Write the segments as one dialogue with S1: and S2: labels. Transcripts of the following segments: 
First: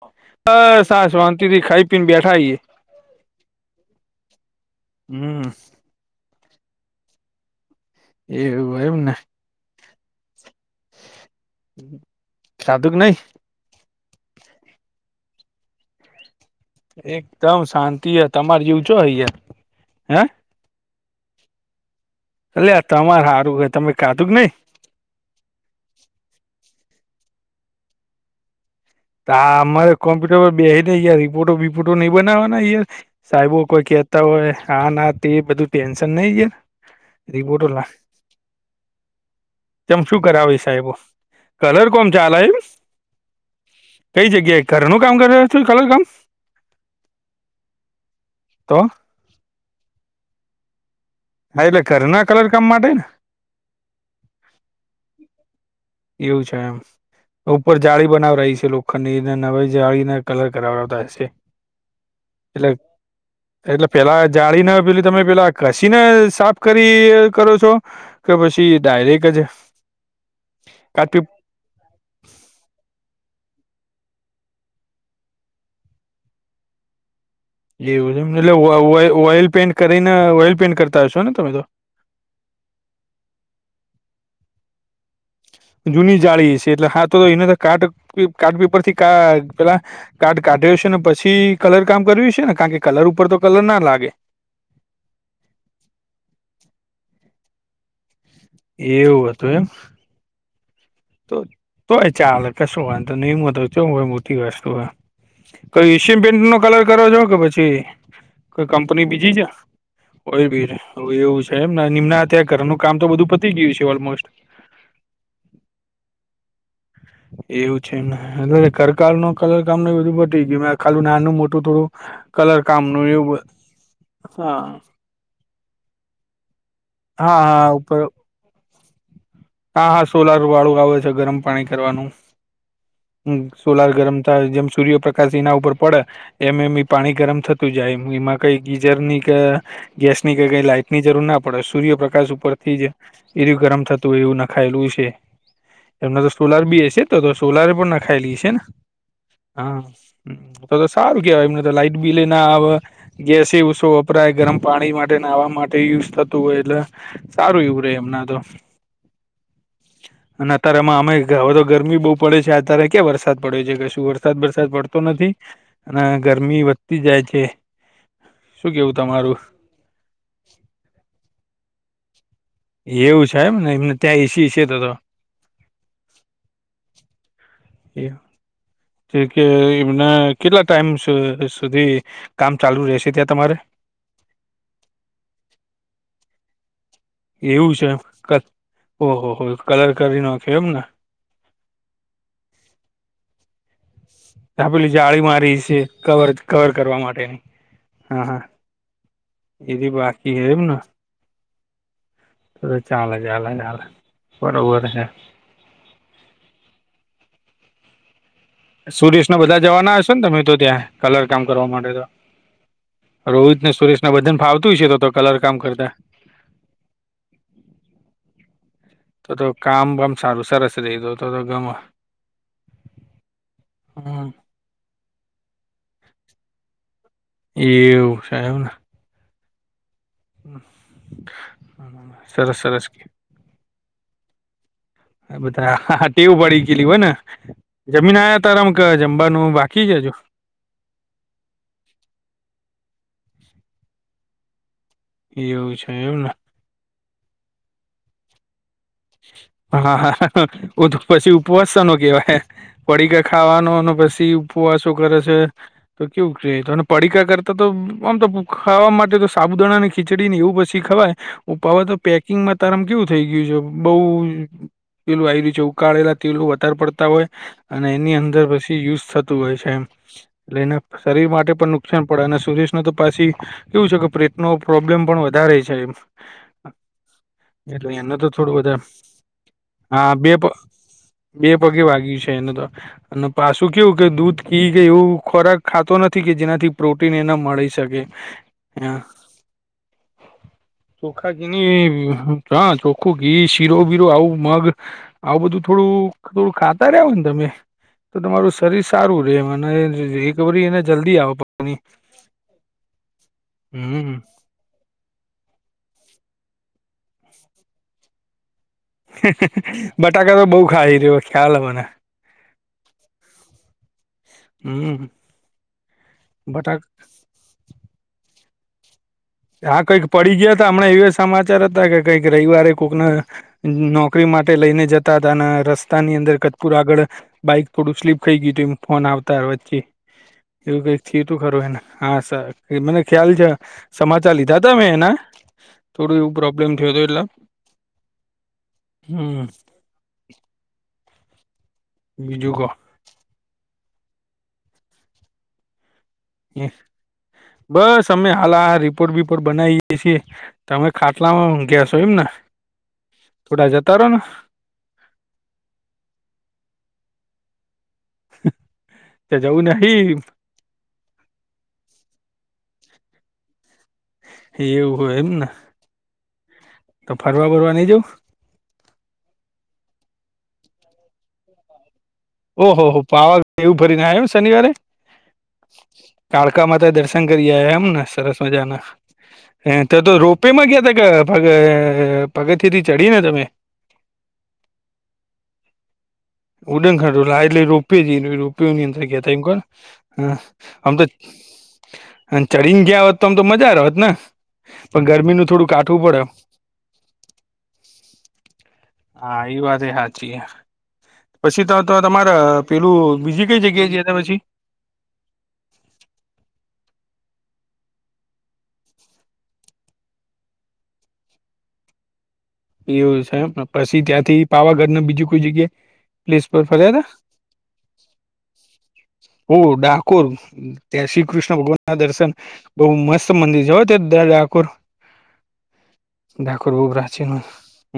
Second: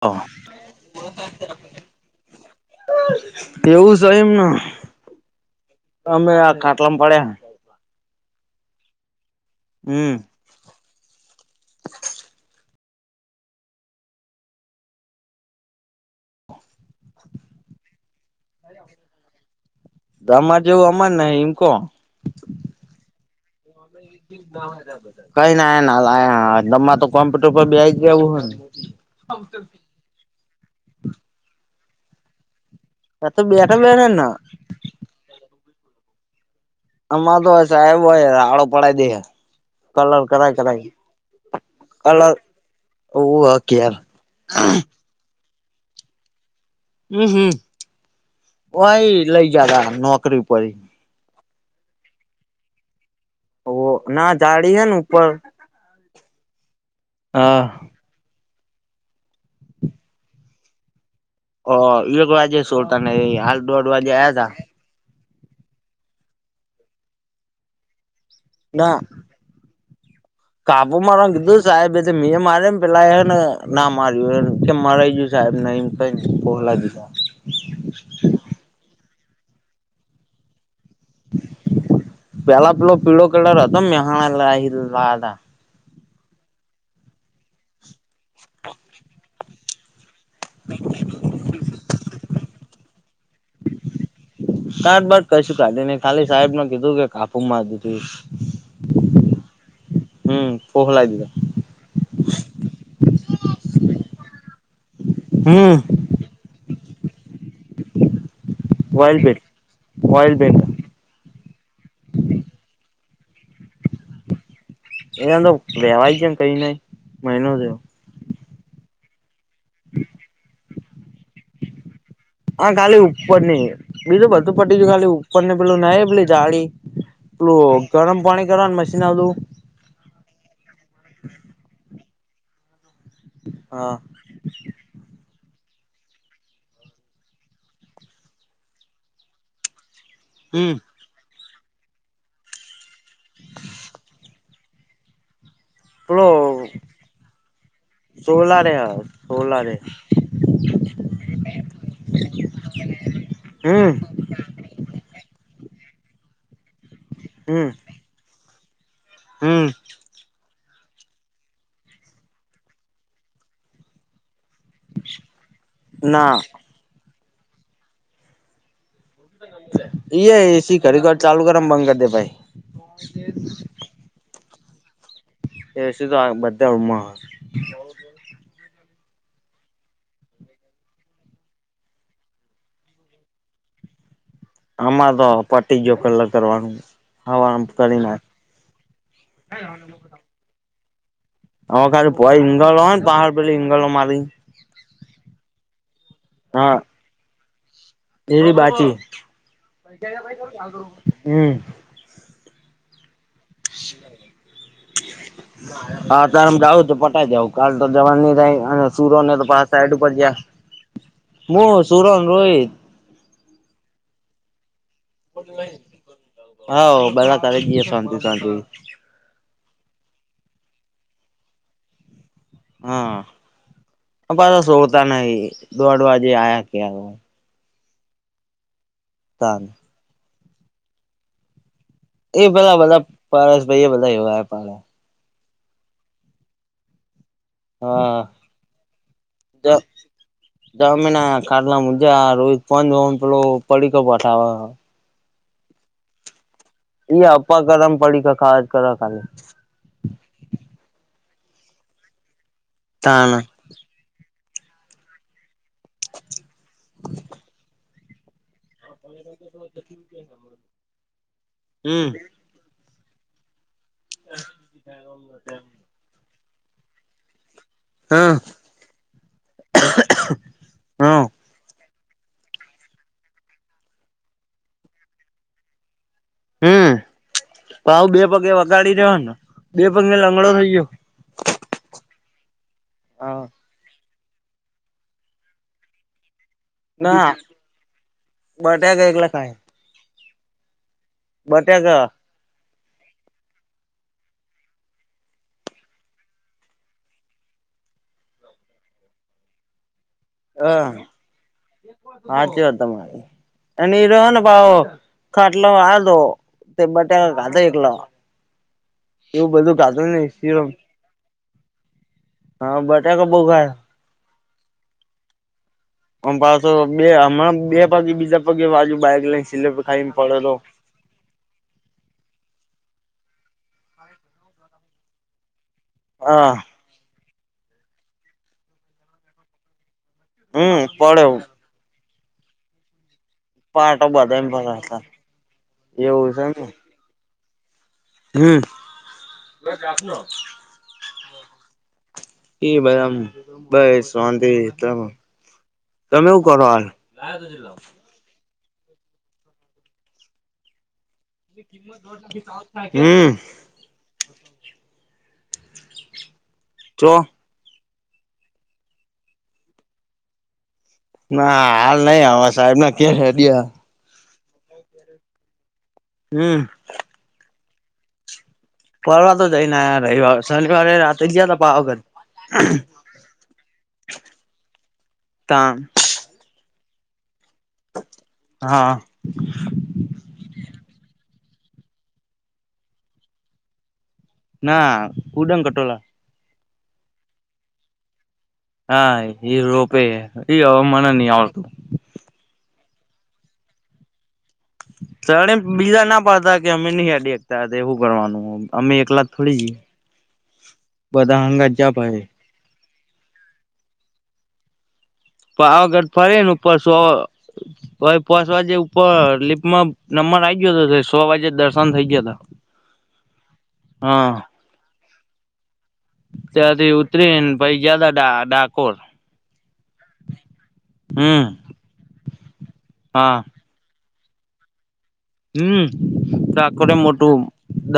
S1: હા
S2: બસ, આ શોંતિથી ખાઈ પીને બેઠા હીએ.
S1: એવું જ શ ઈમ ન,
S2: હમ
S1: અમે આ ખાટલામ પડ્યાહે.
S2: એવુંહ ઈમન.
S1: હમ.
S2: ખાધુક કે નય? એકદમ શાંતિ અ.
S1: તમાર જેવું અમાર નહી ઈમ કો.
S2: અલ્યા તમાર હારું હ, તમે કાધું કે નઈ?
S1: આ રા બધા. કઈ ને ના લાયા, તમાર તો કોમ્પ્યુટર પર બેહીજ રેવું હન?
S2: તા અમાર કોમ્પ્યુટર પર બેહી ને અયા રિપોર્ટો બિપોર્ટો નય બનાવાના યાર
S1: હે એ તો
S2: સાઈબો
S1: બેઠા
S2: કોઈ
S1: બેઠા
S2: કેતા
S1: ને
S2: હોય હા ના તે બધું ટેન્શન નય એ.
S1: અમાર તો સાહેબ હોય, રાળો પળાઈ દેહ.
S2: કેમ શું કરાવી સાઈબો, કલર કોમ ચાલે ઈમ?
S1: હોવ ઘેર
S2: કઈ જગ્યાએ? ઘરનું કામ કરો છો, કલર કામ?
S1: અહ,
S2: તો
S1: ઓય લઈ ગ્યાતા નોકરી પર ઈ.
S2: હા, એટલે ઘરના કલર કામ માટેને.
S1: ઓ ના જાડી હે ને ઉપર
S2: એવું છે એમ,
S1: હા
S2: ઉપર જાળી બનાવરાઈ છે લોખંડની એ નવી જાળીને કલર કરાવતા હશે.
S1: અ એક વાગે
S2: એટલે,
S1: સોલતા ને હાલ દોઢ
S2: એટલે
S1: વાગે
S2: પેલા
S1: આયા તા
S2: જાળીને પેલી તમે પેલા કસીને સાફ એ કરી કરો છો કે, પછી ડાયરેક જ
S1: કાબુ મા
S2: કાપી
S1: રાખ દુ સાએબે જે મેં માર્યું પેલા એન ના માર્યું એ કે મારાય ગયું સાએબ નય. તય બોલાઈ દીધા.
S2: એવું છે એમ એટલે વો વોઇ ઓઇલ પેઇન્ટ કરીને ઓઇલ પેઈન્ટ કરતા હશો ને તમે તો?
S1: પેલા પેલો પીળો કલર હતો, મેહણા લઈ લાયા તા.
S2: જૂની જાળી સે એટલે હા તો એને તો કાર્ટ પેપ કાટ પેપર થી કાઆ પેલા કાર્ડ કાઢ્યો સે ને પછી કલર કામ કર્યું સે ને, કાણ કે કલર ઉપર તો કલર ના લાગે.
S1: તાટબાટ કશું કાઢીને ખાલી સાએબ ન કીધું કે કાપુ માર દીધું.
S2: એવું અતું એમ?
S1: હમ્મ પોહલાય દી
S2: તો તોય ચાલે કશું વાંધો નહીં હોય તો નહી તો કે હો મોટી વસ્તુ હો.
S1: હમ
S2: કોઈ સિમ પેન્ટ નો કલર કરવા જો કે પછી કોઈ કંપની
S1: ઓઇલ
S2: બીજી
S1: પેન્ટ
S2: છે
S1: ઓઇલ
S2: કોય
S1: પેન્ટ
S2: બી રે. હ એવું છે એમ નિમ્ અત્યારે ઘરનું કામ તો બધું પતી ગયું છે ઓલમોસ્ટ.
S1: એમ જ લેવાય છે કઈ નહીં.
S2: એવું છે ને એમ એટ કરકાળ ન કલરકામ ન બધું પટી ગયુ ને ખાલુ નાનું મોટું થોડું કલર
S1: હા ખાલી
S2: કામનું એવું
S1: ઉપર
S2: બ
S1: ની બીજું બધું
S2: હા
S1: પટી ગયું ખાલી તમને ને પેલું નનહીં પેલી જાડી
S2: હા હા
S1: પેલું
S2: ઉપર
S1: ગરમ પાણી કરવાનું મશીન આલુ
S2: હા હા સોલાર વાળું આવે છે ગરમ પાણી કરવાનું હમ્મ સોલાર
S1: હા
S2: ગરમ જ્યારે જેમ સૂર્યપ્રકાશ એના ઉપર પડે એમ એમ ઈ પાણી ગરમ થતું જાય એમાં કઈ ગીઝર ની ક ગેસ ની કઈ કઈ
S1: હમ
S2: લાઈટ ની જરૂર ના પડે સૂર્યપ્રકાશ ઉપર થી જ એરું ગરમ થ વોલુ નાખાયેલું છે. એમના
S1: પેલો
S2: તો સોલાર બી સે તો સોલાર પણ નાખાયલી છે ને
S1: સોલારે હ સોલારે.
S2: હા તો તો સારું કેવાય એમને તો લાઈટ બીલએ ઈ આવે ગેસે ઓછો
S1: હમ
S2: વપરાય ગરમ પાણી માટે નાહવા માટે યુઝ થતું હોય એટલે સારું વું રહેે એમના તો
S1: હમ્મ.
S2: અને અત્યારે એમાં અમે હવે તો ગરમી બહુ પડે છે અત્યારે ક્યા વરસાદ પડ્યો છે કશું વરસાદ બરસાદ પડતો નથી ના ગરમી વ ઘતી જાય છે. શું કેવું તમારું?
S1: એ એ સી ઘરે ઘર ચાલુ કર બંધ કરી દે ભાઈ
S2: એવું છે એમ ને એમને ત્યાં એ સી છે તો તો.
S1: એ તો આ બધા રૂમ માં આહે.
S2: એવું? જે કે એમને કેટલા ટાઈમ સુ-સુધી કામ ચાલુ રહેશે ત્યાં તમારે?
S1: આમાં તો પતી ગયો કલર કરવારનું.
S2: એવું છે ક ઓહો હો કલર કરી નાખે એમને?
S1: હ ખાલી પોય ઇંગલ હો પહાર પેલી ઇંગગલ મારી
S2: આપેલી જાળી મારી છે કવર અહ કવર કરવા માટે ની.
S1: એવી બાકી
S2: એથી બાકી હે
S1: હમ્મ.
S2: તોએ ચાલે ચાલે ચાલે બરોબર હે.
S1: હા તારેમ ગાળો તો પટાઈ દેવું કાલ તો જવાનું નહીં કાઈ.
S2: સુરશ ને બધા જવાના અશો ને તમે તો ત્યાં કલર કામ કરવા
S1: હું
S2: માટે તો?
S1: સુરોન રોહિત
S2: રોહિત ને સુરેશ ના બધાને ફાવતું હશે તો તો કલર કામ કરતા
S1: હા બધા કરી દઇએ શાંતિ શાંતિ
S2: તો તો કામ પણ સારું સરસ રહી તો તો તમે હમ
S1: હા સોડતા નહી દોઢ વાગે આયા ત્યારે
S2: એવું છે એમને
S1: સારુ
S2: હ
S1: એ બધા બધા પારસભાઈ એ બધા એવા પાડે
S2: હ બધા હા હા ટેવ પડી ગેયલી હોય ને જમીન આયા
S1: હા
S2: તારમ કે જમવાનું બાકી છે હજુ
S1: જમીન આયા ખાટલા મુજા રોજ પ પેલો પડીકા બતાવે હે
S2: એવું છે એવુને
S1: એ અપા કરમ પડીકા ખાયા જ કરે ખાલી
S2: હા હા ઓ તો પછી ઉપવાસ સાનો કેવાય પડીકા
S1: તાન
S2: ખાવાનો અને પછી ફુવા શુ કરે છે તો કેવું કે તો પડીકા કરતા તો આમ તો ખાવા માટે તો સાબુદાણા ને ખીચડી ને એવું પછી ખવાય અવે તો
S1: હમ
S2: પેકિંગમાં તારામ કેવું થઈ ગયું છે બહુ પેલું આવી રહ્યું છે ઉ કળેલા પેલું વધારે પડતા હોય અને એની
S1: હમ
S2: અંદર પછી યુઝ થતું હોય છે એમ. એટલે ઈને
S1: હમ
S2: શરીર માટે પણ નુકસાન પડે અને સુરેશ ને તો પછી. એવું છે કે પ્રેટનો પ્રોબ્લેમ પણ વધારે છે એમ
S1: હમ
S2: એટલે
S1: આવ
S2: એને તો
S1: બે પગે
S2: થોડું વધારે
S1: વગાડી દેવાયને બે
S2: હા
S1: પગે
S2: પ
S1: લંગડો થઈ ગયો.
S2: બે પગે વાગ્યુ છે એને તો અને
S1: હા
S2: પાસ શું કેવું કે દૂધ પી ગઈ હોવ એવું ખોરાક ખાતો નથી કે જેનાથી પ્રોટીન
S1: ના
S2: એના મળી શકે.
S1: બટાકા એકલા ખાય
S2: ચોખા જની
S1: બટાકા
S2: ચોખ આખું ઘી શીરો બીરો આવું મગ આવું બધું થોડું થોડું ખાતા રહ્યો ને તમે. તો તમારું શરીર સારું રહેે એમ અને રિકવરી એને
S1: હા
S2: જલ્દી આવે
S1: સાચી વાત તમારી અને ઇ
S2: હમ
S1: ભ ખાટલા વા દો તેબટ સાથે થેપલા નહી
S2: બટાકા તો બહુ
S1: સિરમ
S2: ખાઈ રહ્યો ખ્યાલ હ મને.
S1: હા બટાકા બહુ ખાયા.
S2: હમ્મ.
S1: પણ પાછો બે હમણાં બે પગે બીજા પગે વાગ્યું બાઈક લઈ.
S2: હા કંઈક પડી ગયા તો હમણા એ સમાચાર હતા કે કંઈક રવિવારે કોઈકને નોકરી માટે લઈને જતા હતા અને રસ્ તા ની અંદર
S1: હા
S2: કતપૂર આગળ બાઈક થોડું સ્લીપ થઈ ગયું એ ફોન આવતા વચ્ચે
S1: હમ
S2: એવું કઈક
S1: પડ્યો
S2: થયુ ખરું હેને હા સર એ મને ખ્યાલ છે.
S1: પાટો
S2: સમાચાર
S1: બધાને
S2: લીધા
S1: પડ્યો
S2: હતા મેં
S1: હતો
S2: એના થોડું એવું પ્રોબ્લેમ થયો તો એટલે
S1: હમ્મ.
S2: હમ બીજું કહો
S1: એ બધાં અમ બસ શાંતિ તમે હુ કરો હાલ
S2: સમયે હાલા રિપોર્ટ વિપોર્ટ બનાઈ ગઈ છે. તમે ખાટલામાં ઉધયા છો એમને
S1: હમ
S2: થોડા જતા રહો ને.
S1: ચો.
S2: તો જવુ નહી.
S1: ના હાલ નહી, હ સાહેબ ના કે રેડ
S2: યુકો એમને
S1: હમ્મ.
S2: તો ફરવા-ફરવા નહીં જાઉં.
S1: ફરવા તો જઈને, રવિ-શનિવારે રાત્ર જ ગયા હતા, પાગત
S2: ઓહ હો, પાવા એવું ભરીને, આવ એમ શનિવારે
S1: તાં
S2: કાળકા માતા દર્શન કરી આયા, એમને સરસ મજાના.
S1: હા
S2: હે તો, તો રોપેમાં કયાં ત પગ પગથથીથી ચડી ને તમે.
S1: ના કૂડન કટોળા
S2: ઉડન ખટોલા રોપે જ.
S1: હા એ રોપે એ હવે મને નહી આવડતું
S2: [unintelligible] અને ચડીને ગયા હોત તો, આમ તો મજા હોત ને, પણ ગરમીનું
S1: સરે
S2: થોડું કાઠવું
S1: બીજા
S2: પડે.
S1: ના પાડતા કે અમે નહી દેખા, એવુ ભણવાનું.
S2: હા, એ વાત સાચી,
S1: બધા
S2: પછી
S1: હંગાત
S2: તો
S1: જા
S2: તો
S1: ભાઈ
S2: તમારા પેલું બીજી કઈ જગ્યાએ પછી.
S1: પાવાગઢ ફરે ને પશુ તો પાંચ વાગે ઉપર લીપમાં નમમર આ ગયો હતો, સો વાગે દર્શન થઇ ગયા હતા.
S2: એવું છે, એમને પછી ત્યાંથી પાવાગઢ બીજું કોઈ જગ્યાએ પ્લેસ પર ફર્યા
S1: ત્યાંથી
S2: તા
S1: ઉતરીને પહિ ગ્યાતા ડાકોર.
S2: હો, ડાકોર ત્યાં શ્રી
S1: હમ
S2: કૃષ્ણ ભગવાન ના દર્શન બહુ મસ્ત
S1: હા
S2: મંદિર છે હોત. ત દ ડાકોર. [unintelligible]
S1: હમ,
S2: ડાકોર બહુ
S1: ડાકોરે મોટું
S2: પ્રાચીન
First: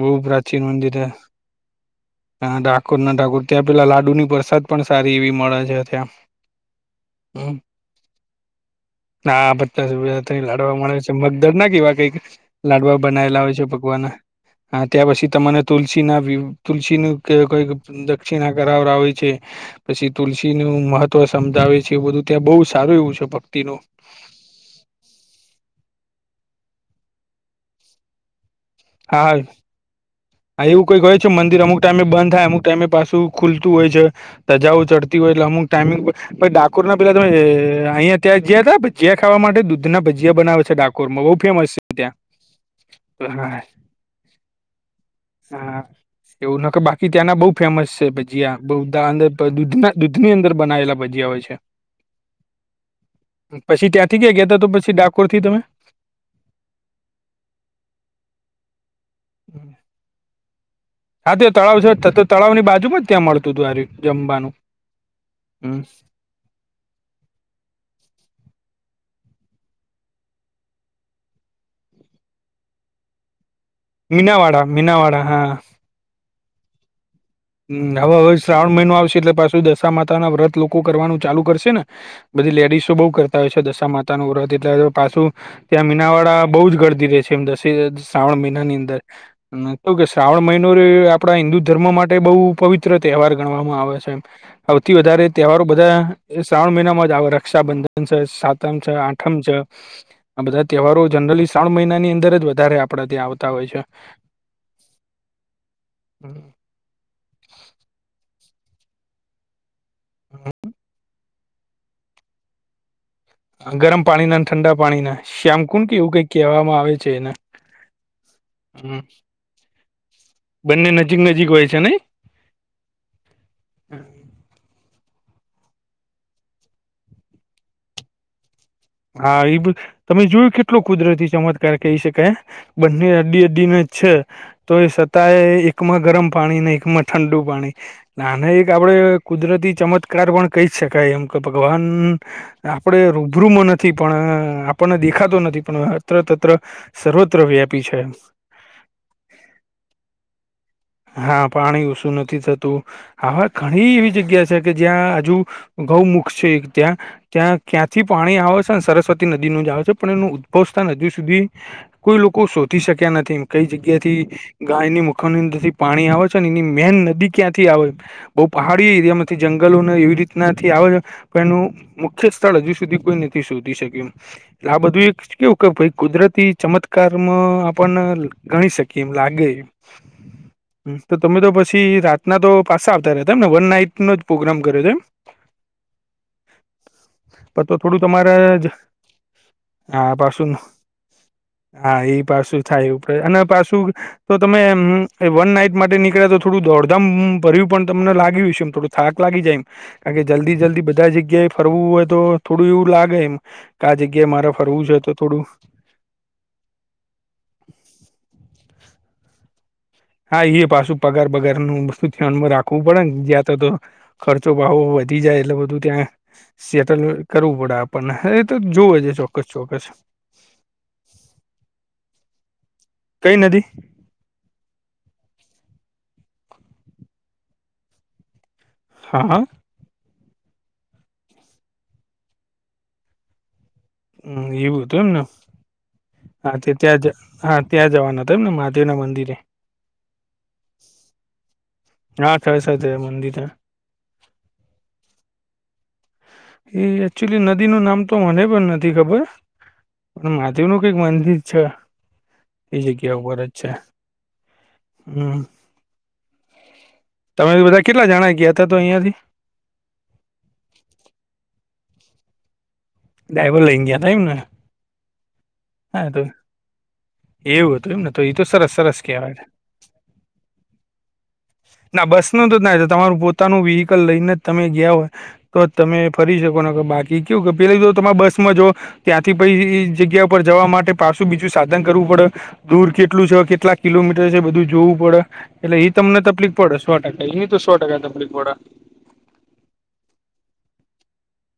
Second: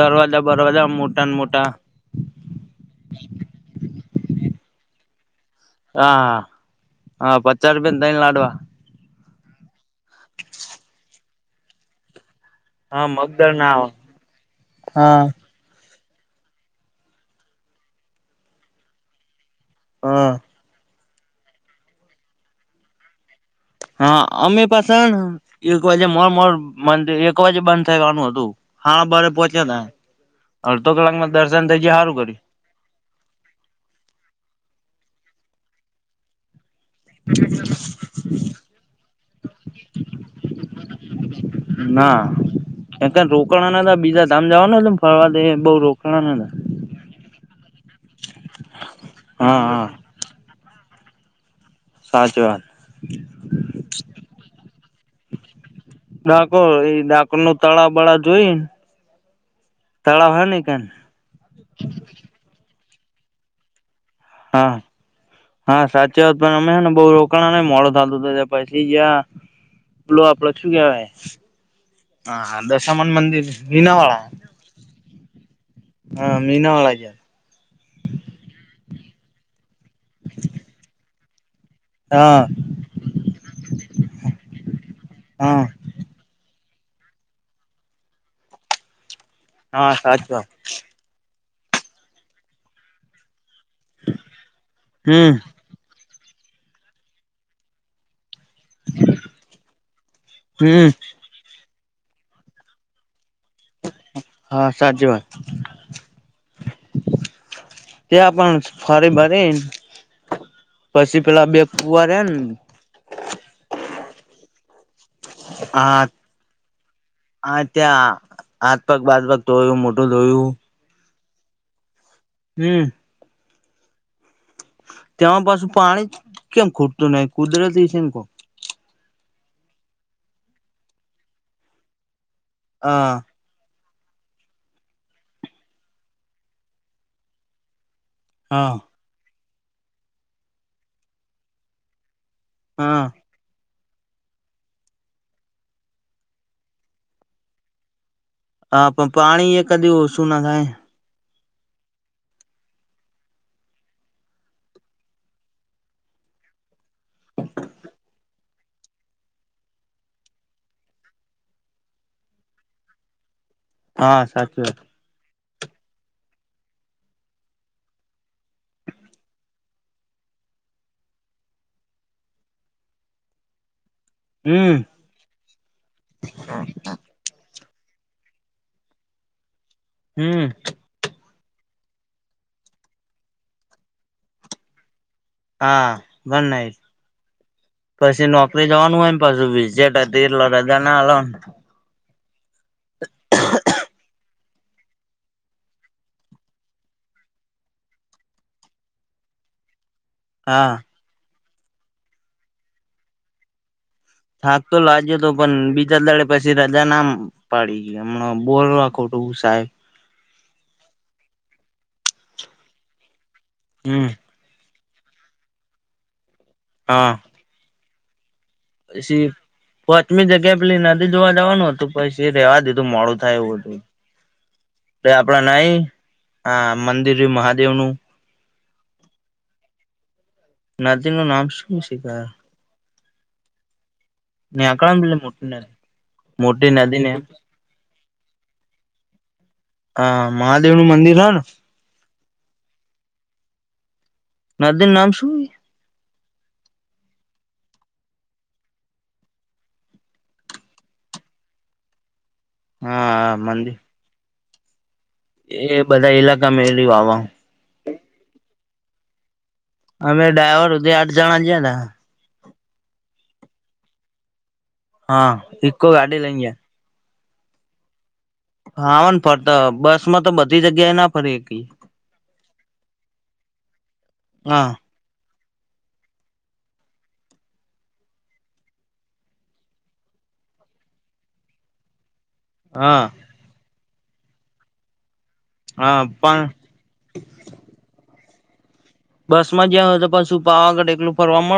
S2: બહુ પ્રાચીન મંદિર હે
S1: મોટા ને મોટા.
S2: હા, ડાકોર ના ઠાકોર, ત્યાં પેલા લાડુની પરસાદ પણ સારી એવી મળે છે. ત્યાં
S1: હા, આ પચાસ રૂપિયા તઈને લાડવા.
S2: ના બધા સુ લડવાવામાં મળે છે, મગદળના કે એવા કઈક લાડવા
S1: હા
S2: બનાવેલા
S1: મગદર
S2: હોય છે,
S1: ના આવે
S2: ભગવાને ત્યાં
S1: હા
S2: પછી તમને તુલસી ના તુલસી ન કોઈક દક્ષિણા કરાવરાવે છે. પછી
S1: હા
S2: તુલસી નું મહત્વ સમજાવે છે, વ બધું ત્યાં બહુ સારું એવું છે, ભક્તિનું.
S1: હા, અમે પાસે એક વાજે મોરર મિર એક વાજે બંધ થવાનું હતું. બારે
S2: હા,
S1: પહોંચ્યા તા
S2: હા એવું
S1: અડધો
S2: કઈ હોય છે,
S1: કલાકમાં
S2: મંદિર
S1: દર્શન
S2: અમુક
S1: થઈ ગયા
S2: ટાઈમે
S1: હારું
S2: બંધ
S1: કર્યું
S2: થાય, અમુક ટાઈમે પાછું. ખુલતું હોય છે, ધજાઓ ચડતી હોય, એટલે અમુક ટાઈમંગ કોરોના પેલા તમે અહિયાયા ત્યાં ગયા હતા છે. ભજીયા ખાવા માટે દૂધના ભજીયા બનાવે છે, ડાકોર માં બહુ ફેમસ છે, ત્યાં
S1: ના ક
S2: હા.
S1: રોકાણા બીજા ધામ જવાના હતા ફરવા દે બઉ
S2: હા,
S1: રોકાણા નતા
S2: એવું ન કે બાકી ત્યાંના બહ ફેમસ છે, ભજીયા. બધા અંદર
S1: હા હા
S2: દૂધના, દૂધ ની અંદર બનાવેલા ભજીયા હોય છે.
S1: સાચી વાત.
S2: પછી ત્યાંથી ગયાં ગયાતા તો, પછી ડાકોર થી તમે
S1: ડાકોર એ, ડાકોર નું તળાવ બળા જોઈને, તળાવ હો ને ઈ કન.
S2: હા, તો તળાવ છે, ત ત તળાવ ની બાજુમાં જ ત્યાં મળતું હતું આર્યુ.
S1: હા, હા, સાચ વાત પણ અમે હે ને, બહુ મોડો થતું હતું ને, પછી જયાં પલો આપડો શું કેવાય? હા, હા, દશામાના મંદિર મીના વાળા
S2: મીનાવાડા, મીનાવાડા હા.
S1: હા, મીનાવાળા જ્યાં
S2: હ હવે હવે શ્રાવણ મહિનો આવશે એટલે પાછું દશા માતા ના વ્રત લોકો કરવાનું ચાલુ કરશે ને
S1: હા
S2: બધી લેડીઝ બહુ કરતા હોય છે દશા માતા નું વ્રત એટલે પાછું
S1: હા
S2: ત્યાં મીનાવાડા બહુ જ ગરદી રહે છે એમ દ શ્રાવણ મહિનાની અંદર
S1: હા
S2: કેવું કે
S1: સાચી
S2: શ્રાવણ
S1: વાત
S2: મહિના [unintelligible] આપણા હિન્દુ ધર્મ માટે બહુ પવિત્ર તહેવાર ગણવામાં આવે [unintelligible] હઉથી વધારે
S1: હમ
S2: તહેવારો બધા શ્રાવણ મહિનામાં જ આવે રક્ષાબંધન છે [unintelligible] આઠમ છે આ બધા
S1: હમ
S2: તહેવારો જનરલી શ્રાવણ મહિનાની અંદર જ વધારે આપડે ત્યાં આવતા હોય છે.
S1: હા સાચી વાત ત્યા પણ ફરી ભરી પછી પેલા બે ફુવા રેયા
S2: ગરમ પાણીના ઠંડા પાણીના શ્યામ કુડ કે
S1: હા
S2: એવું કઈ કહેવામાં આવે છે એને.
S1: હા ત્યાં હાથ પગ
S2: હમ
S1: બાદ પગ ધોયું મોઢું ધોયું.
S2: બંને નજીક નજીક હોય છે નઈ
S1: હમ્મ તેમાં પાછું પાણી કેમ ખુટતું નહિ કુદરતી છે ને કો
S2: હા એ બ તમે જોયું કેટલુ કુદરતી ચમત્કાર કહી શકાય બંને
S1: હા
S2: અડી અડીને છે તો એ છતાંય એકમાં ગરમ પાણી ને એકમાં ઠંડુ પાણી ના અના એક
S1: હા
S2: આપડે કુદરતી ચમત્કાર પણ કહી શકાય એમ કે ભગવાન આપડે
S1: હા
S2: રૂબરૂ મન નથી પણ આપણને દેખાતો નથી પણ અત્ર તત્ર સર્વત્ર વ્યાપી છે.
S1: હા પણ પાણી એ કદી ઓછું ના થાય.
S2: હા, પાણી ઓછું નથી થતું. હવે ઘણી એવી જગ્યા છે કે જ્યાં હજુ ગૌમૂખ છે ત્યાં ત્યાં ક્યાંથી પાણી આવે સ ને સરસ્વતી નદીનું જ આવે છે પણ એનું ઉદ્ભવ સ્થાન હજી સુધી કોઈ લોકો શોધી શક્યા નથી કઈ જગ્યાથી
S1: હા સાચી વાત
S2: ગાયની મુખની અંદરથી પાણી આવે છે ને એની મેન નદી ક્યાંથી આવે. બો પહાડી એરિયામાંથી જંગલોને એવી રીતનાથી આવે છ પણ એનું મુખ્ય સ્થળ હજુ સુધી કોઈ નથી શોધી શક્યું
S1: હમ
S2: આ બધું એક કેવું ભાઈ કુદરતી ચમત્કારમાં આપને ગણી શકીએ એમ લાગે.
S1: હમ્મ
S2: હમ, તો તમે તો પછી રાતના તો પાસા આવતા રેયા હતા એમને વન નાઈટ નો જ પ્રોગ્રામ કર્યો હતો એમ.
S1: હા, વન નાઈટ
S2: પણ તો થોડું
S1: પછી
S2: તમારા
S1: નોકરી
S2: જ
S1: જવાનું હોયને પાછું વિજેટ
S2: હા
S1: હતી
S2: પાછું
S1: રજા ના આલો.
S2: હા, એ પાછું થાય એટલે અને પાછું તો તમે વન નાઈટ માટે નીકળ્યા તો થોડું દોડધામ ભર્યું પણ તમને લાગ્યું છે એમ થોડું થાક લાગી જાય એમ. કારણ કે જલ્દી
S1: હા
S2: જલ્દી બધા જગ્યાએ ફરવું હોય તો થોડું એવું લાગે એમ આ જગ્યા
S1: થાક તો લાગ્યો તો પણ બીજા દારે પછી રજા ના મ પાડી હમણા બોરવા ખોટું સાહેબ
S2: હા, એ પાછું પગાર બગારનું વસ્તુ ધ્યાનમાં રાખવું પડે ને જ્યાં તો તો
S1: હમ
S2: ખર્ચ તો ભાવો વધી જાય એટલે બધું ત્યાં સેટલ
S1: હા
S2: કરવું પડે આપણને તો જોવે જ છે ચોક્કસ ચોક્કસ
S1: જગ્યા પેલી નદી જોવા જવાનું હતું પછી એ રેવા દીધું મોડુ
S2: કઈ
S1: થાય એવું
S2: નથી
S1: હતું. એ આપડા નાય હા, મંદિરયુ મહાદેવનું
S2: હા હા.
S1: નદીનું નામ શું છે સી ખર
S2: હમ, એવું
S1: નેકળામ
S2: હતું
S1: પેલી
S2: એમન.
S1: મોટી નદી
S2: હા,
S1: મોટી
S2: તે ત્યાં
S1: નદી ને
S2: જ હા, ત્યાં જવાના હતા, એમ ને મહાદેવ ના મંદિરે.
S1: હા, મહાદેવનું હેના.
S2: હા, કસ છે મંદિરે.
S1: મંદિર નામ શું?
S2: એ એકચુલી નદીનું નામ તો મને પણ નથી ખબર. મહાદેવનું કઈક મંદિર છે, એ જગ્યા
S1: હા
S2: ઉપર જ છે.
S1: મંદિર
S2: હમ
S1: એ બધાં ઈલાકામાં એલી વાવા.
S2: તમે બધાં કેટલા જણા ગયા હતા, તો અહીંયાથી?
S1: અમે ડાહોરથી આઠ જણા ગેલા.
S2: ગયા ટાઈમને.
S1: હા, ઇકો ગાડી લઈ ગયા.
S2: એવું હતું એમને, એતો સરસ સરસ કહેવાય.
S1: જગ્યાના ફરેકી.
S2: ના બસમાંતો ના તમારું પોતાનું વ્હીકલ લઈને જ તમે
S1: હા
S2: ગયા હોય. તો તમે ફરી શકો, બાકી કે, કે પેલા તમે બસ માં જ ત્યાંથી પછી એ જગ્યા જવા માટે પાછું બીજુ સાધન કરવું પડે, દૂર
S1: હા
S2: કેટલું છો? કેટલાક કિલોમીટર છે, બધું જોવું પડે, એટલે એ
S1: હા
S2: તમને
S1: પણ
S2: તકલીફ પડેશ. છો, એની તો સો ટકા
S1: બસ જયા હોય તો, પણ છું પવાગઢે એકટલું ફરવા મળે.